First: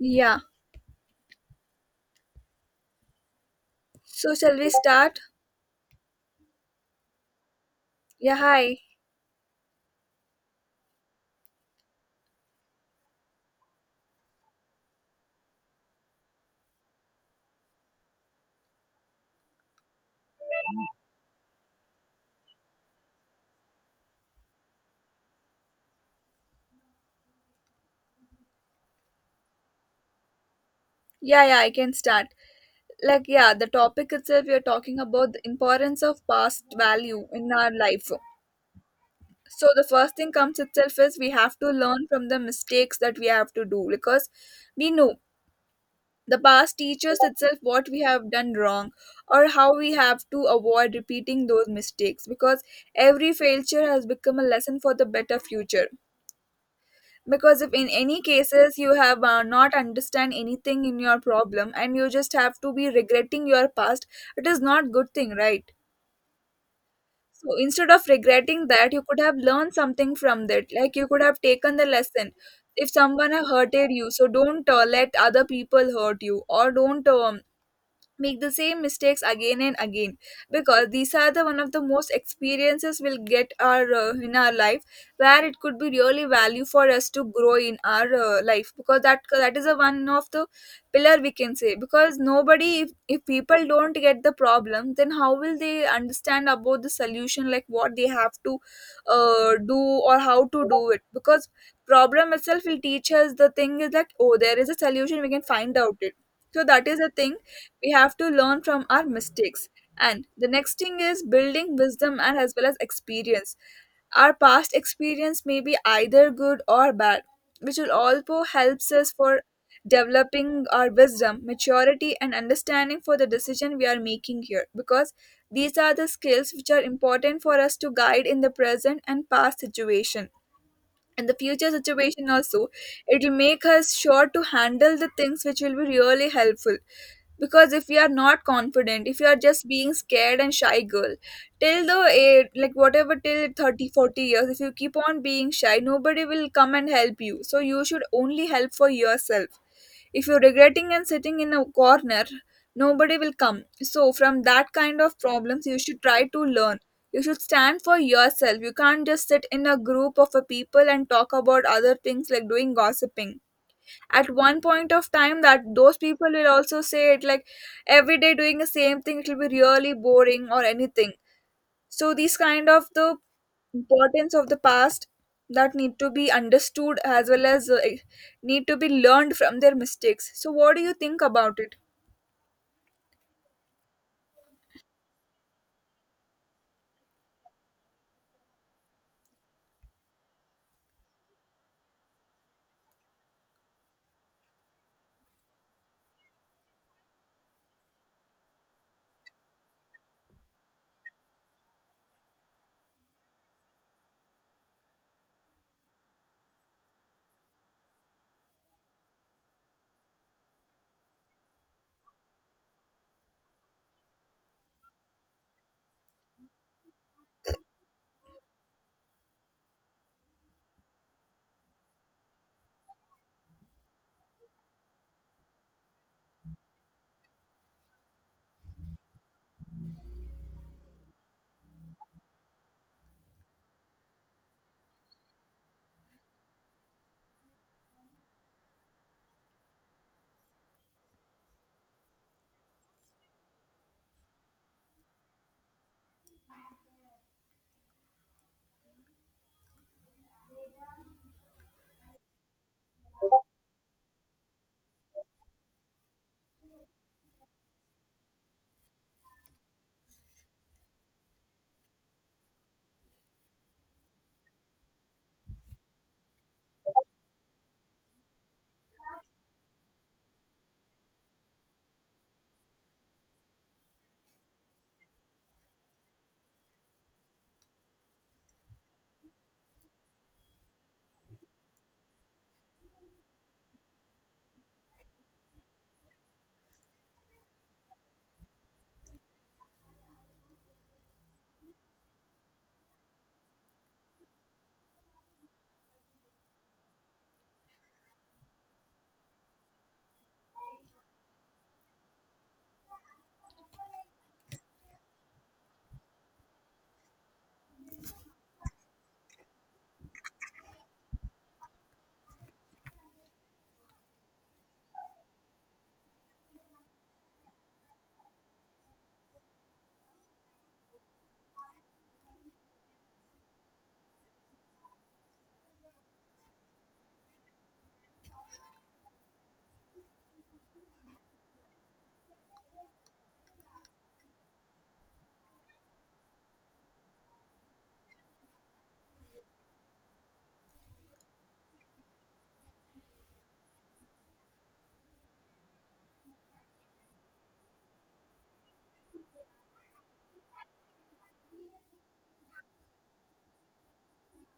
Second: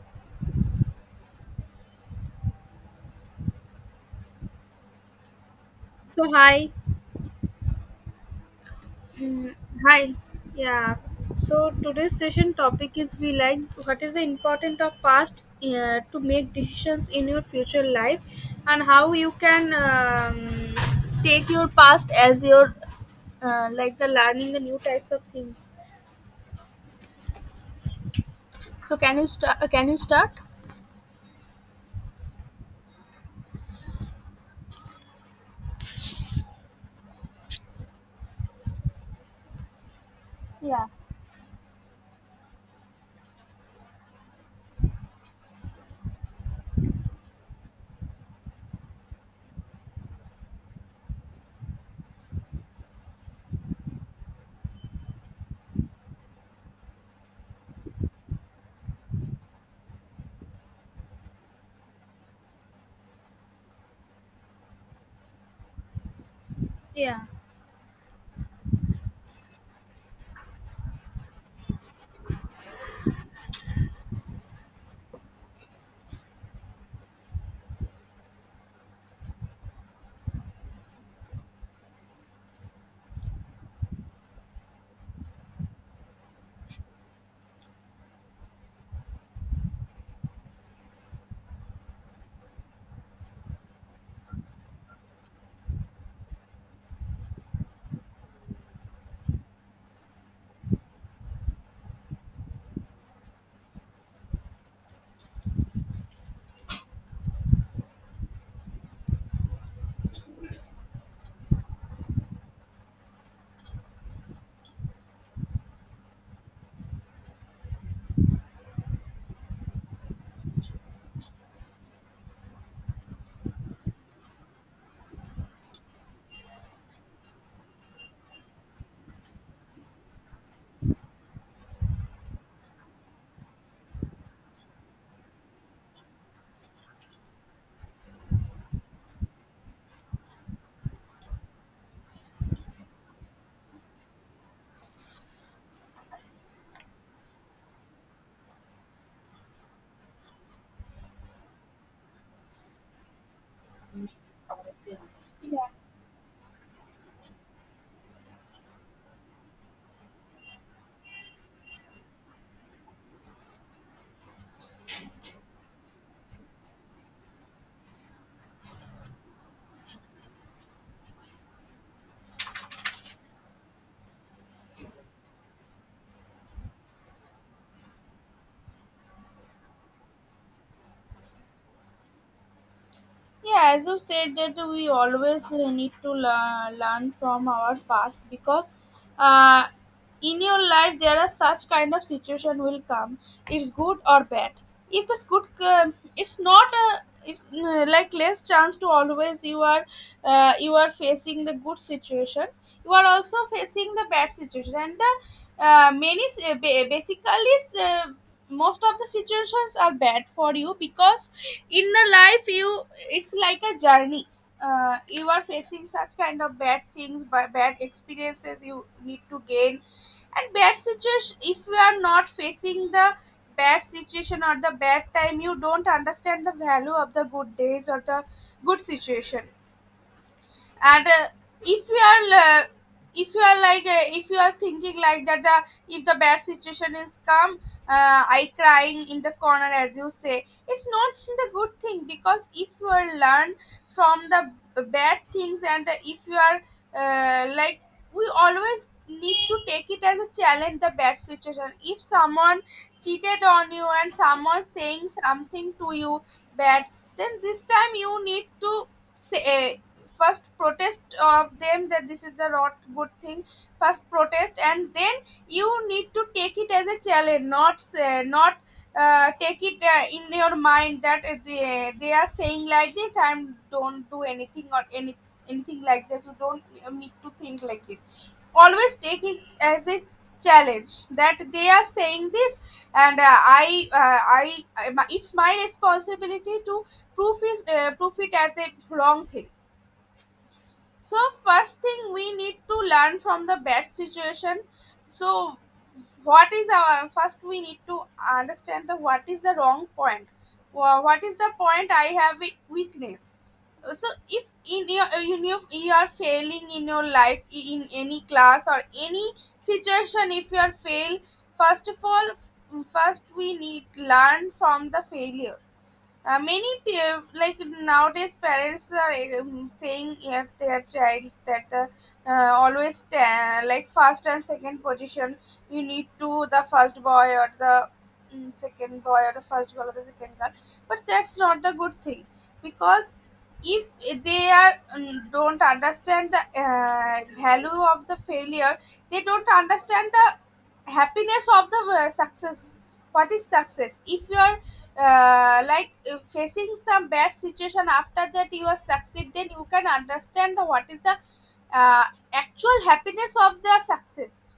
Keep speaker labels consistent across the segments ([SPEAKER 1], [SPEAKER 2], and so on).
[SPEAKER 1] Yeah. So shall we start?
[SPEAKER 2] So hi.
[SPEAKER 1] Yeah, hi.
[SPEAKER 2] Mm, Hi, yeah. So today's session topic is we like what is the importance of past to make decisions in your future life, and how you can take your past as your like the learning the new types of things. So can you start? Can you start?
[SPEAKER 1] Yeah, yeah, I can start. Like, yeah, the topic itself, we are talking about the importance of past value in our life. So the first thing comes
[SPEAKER 2] Yeah.
[SPEAKER 1] itself is we have to learn from the mistakes that we have to do because we know the past teaches itself what we have done wrong or how we have to avoid repeating those mistakes, because every failure has become a lesson for the better future. Because if in any cases you have not understand anything in your problem and you just have to be regretting your past, it is not good thing, right?
[SPEAKER 2] Yeah.
[SPEAKER 1] So instead of regretting that, you could have learned something from that. Like, you could have taken the lesson. If someone have hurted you, so don't let other people hurt you, or don't make the same mistakes again and again, because these are the one of the most experiences we'll get our in our life, where it could be really value for us to grow in our life, because that is a one of the pillar we can say. Because nobody, if people don't get the problem, then how will they understand about the solution, like what they have to do or how to do it? Because problem itself will teach us the thing is like, oh, there is a solution, we can find out it. So that is the thing, we have to learn from our mistakes. And the next thing is building wisdom and as well as experience. Our past experience may be either good or bad, which will also helps us for developing our wisdom, maturity and understanding for the decision we are making here, because these are the skills which are important for us to guide in the present and past situation, and the future situation also. It will make us sure to handle the things which will be really helpful, because if you are not confident, if you are just being scared and shy girl till the age like whatever till 30, 40 years, if you keep on being shy, nobody will come and help you, so you should only help for yourself. If you're regretting and sitting in a corner, nobody will come. So, from that kind of problems, you should try to learn. You should stand for yourself. You can't just sit in a group of a people and talk about other things like doing gossiping. At one point of time, that those people will also say it, like every day doing the same thing, it will be really boring or anything. So these kind of the importance of the past that need to be understood as well as need to be learned from their mistakes. So what do you think about it?
[SPEAKER 2] Yeah, as you said that we always need to learn from our past because uh, in your life there are such kind of situation will come. It's good or bad. If it's good, it's not a. It's like less chance to always you are facing the good situation, you are also facing the bad situation, and the many s- ba- basically s- most of the situations are bad for you because in the life you, it's like a journey. You are facing such kind of bad things, by bad experiences you need to gain and bad situation. If you are not facing the bad situation or the bad time, you don't understand the value of the good days or the good situation. And if you are uh, if you are like, if you are thinking like that, if the bad situation is come, I crying in the corner, as you say, it's not the good thing. Because if you are learn from the bad things and if you are, like, we always need to take it as a challenge. The bad situation, if someone cheated on you and someone saying something to you bad, then this time you need to say, first protest of them that this is the not good thing. First protest and then you need to take it as a challenge, not say, not take it in your mind that they are saying like this. I am don't do anything or anything like this. You don't need to think like this. Always take it as a challenge that they are saying this. And I, it's my responsibility to proof is, proof it as a wrong thing. So first thing, we need to learn from the bad situation. So what is our first, we need to understand the what is the wrong point. What is the point I have a weakness. So if in your, you are failing in your life, in any class or any situation, if you are fail, first of all, first we need learn from the failure. Like nowadays parents are saying at their child that the like first and second position, you need to the first boy or the second boy or the first girl or the second girl. But that's not the good thing, because if they are, don't understand the value of the failure, they don't understand the happiness of the success. What is success? If your, facing some bad situation, after that you are succeed, then you can understand the, what is the uh, actual happiness of the success.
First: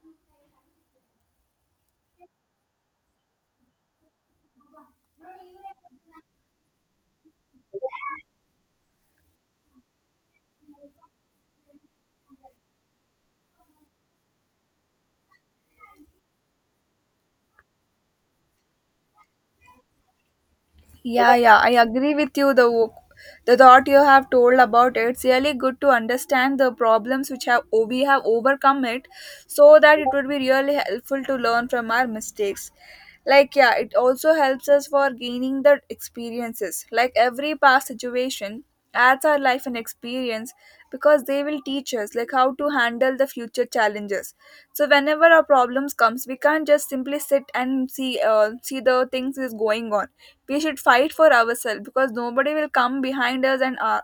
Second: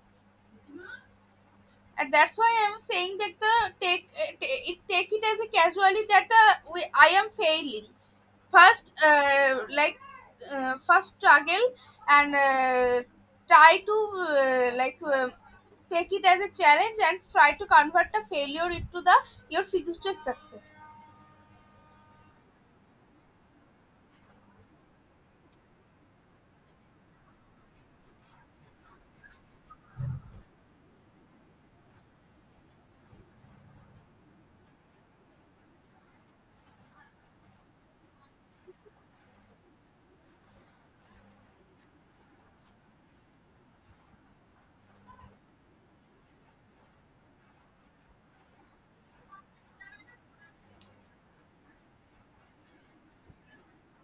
[SPEAKER 2] And that's why I am saying that the take it, take it as a casually that I am failing first, first struggle, and try to, take it as a challenge and try to convert the failure into the your future success.
[SPEAKER 1] Yeah, yeah, I agree with you. The thought you have told about it, it's really good to understand the problems which have, oh, we have overcome it, so that it would be really helpful to learn from our mistakes. Like, yeah, it also helps us for gaining the experiences. Like every past situation ads are life and experience, because they will teach us like how to handle the future challenges. So whenever our problems comes, we can't just simply sit and see, see the things is going on. We should fight for ourselves because nobody will come behind us and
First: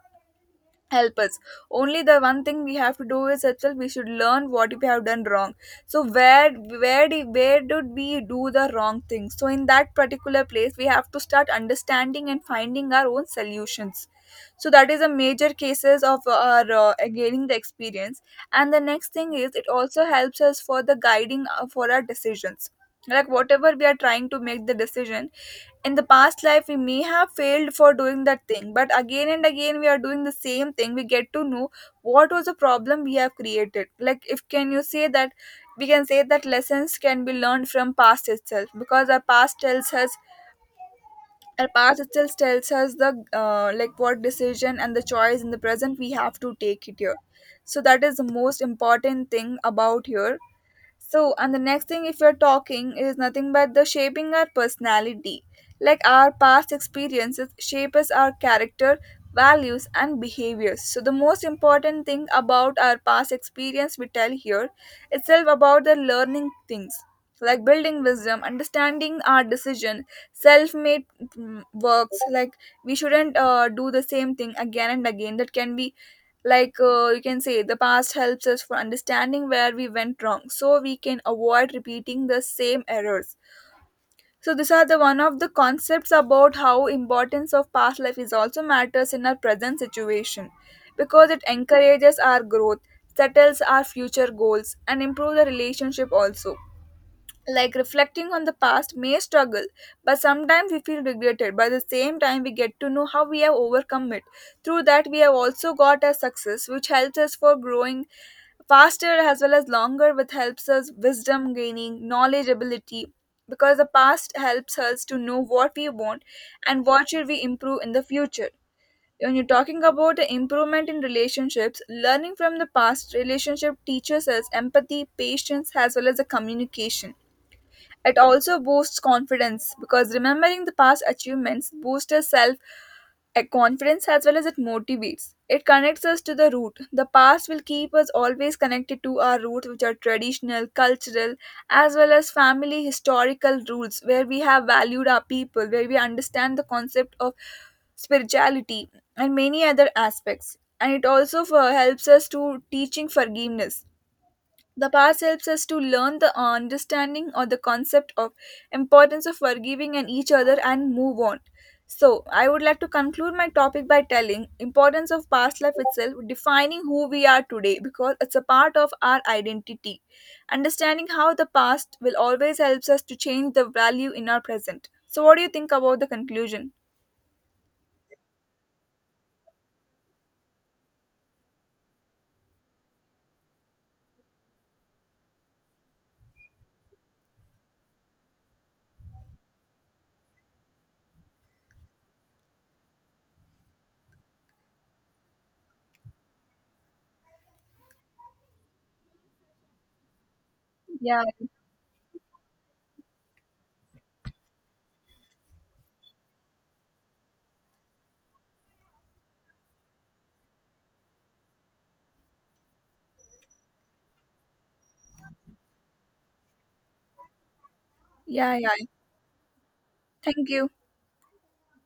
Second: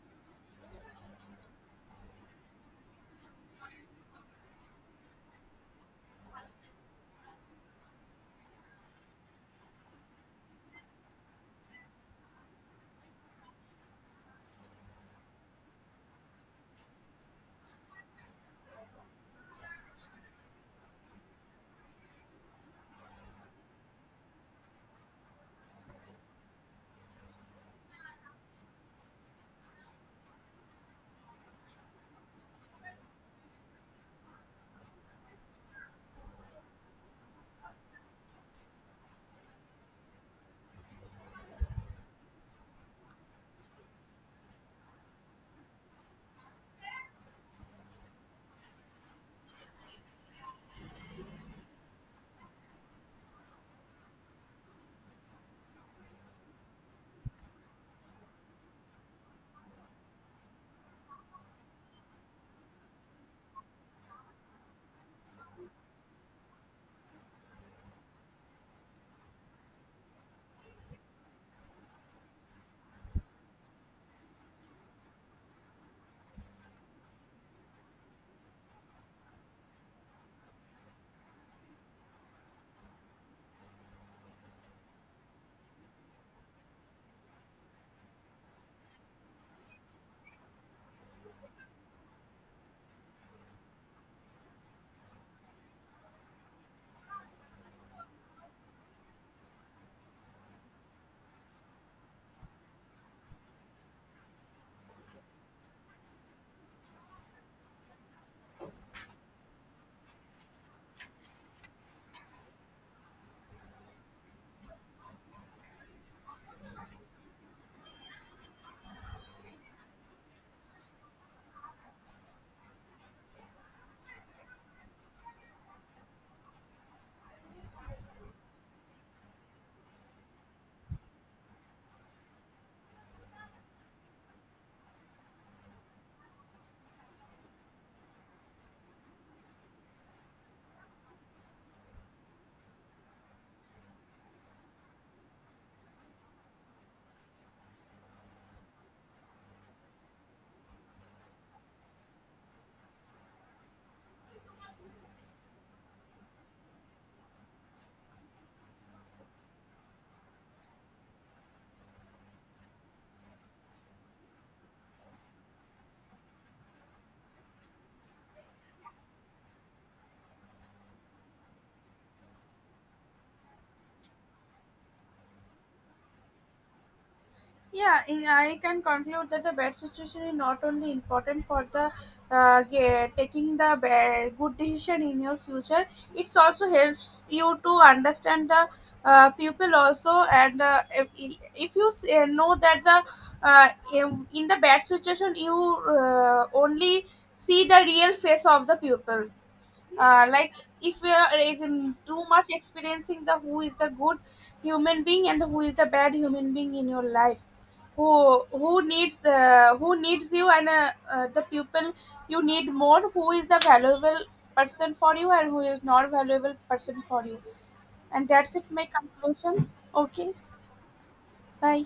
[SPEAKER 1] help us. Only the one thing we have to do is itself, we should learn what we have done wrong. So where, where did we do the wrong thing, so in that particular place we have to start understanding and finding our own solutions. So that is a major cases of our gaining the experience. And the next thing is, it also helps us for the guiding for our decisions. Like whatever we are trying to make the decision, in the past life we may have failed for doing that thing, but again and again we are doing the same thing, we get to know what was the problem we have created. Like, if can you say that, we can say that lessons can be learned from past itself, because our past tells us, our past itself tells us the like what decision and the choice in the present we have to take it here. So that is the most important thing about here. So, and the next thing, if you're talking, is nothing but the shaping our personality. Like our past experiences shapes our character, values, and behaviors. So, the most important thing about our past experience we tell here itself about the learning things, like building wisdom, understanding our decision, self-made, works. Like, we shouldn't do the same thing again and again. That can be like, you can say the past helps us for understanding where we went wrong, so we can avoid repeating the same errors. So these are the one of the concepts about how importance of past life is also matters in our present situation, because it encourages our growth, settles our future goals and improve the relationship also. Like reflecting on the past may struggle, but sometimes we feel regretted, by the same time we get to know how we have overcome it. Through that we have also got a success which helps us for growing faster as well as longer, which helps us wisdom, gaining knowledge, ability, because the past helps us to know what we want and what should we improve in the future. When you're talking about the improvement in relationships, learning from the past relationship teaches us empathy, patience as well as the communication. It also boosts confidence, because remembering the past achievements boosts our self confidence as well as it motivates. It connects us to the root. The past will keep us always connected to our roots, which are traditional, cultural, as well as family historical rules, where we have valued our people, where we understand the concept of spirituality and many other aspects. And it also for, helps us to teaching forgiveness. The past helps us to learn the understanding or the concept of importance of forgiving and each other and move on. So, I would like to conclude my topic by telling importance of past life itself defining who we are today, because it's a part of our identity. Understanding how the past will always helps us to change the value in our present. So, what do you think about the conclusion?
[SPEAKER 2] Yeah, I can conclude that the bad situation is not only important for the taking the bad, good decision in your future. It's also helps you to understand the people also. And if you know that the, uh, in the bad situation, you only see the real face of the pupil. Like, if we
[SPEAKER 1] Yeah.
[SPEAKER 2] are like, in too much experiencing the who is the good human being and who is the bad human being in your life, who needs, who needs you, and the people you need more, who is the valuable person for you and who is not valuable person for you. And that's
[SPEAKER 1] Yeah,
[SPEAKER 2] it,
[SPEAKER 1] yeah.
[SPEAKER 2] my conclusion. Okay,
[SPEAKER 1] Thank you.
[SPEAKER 2] bye.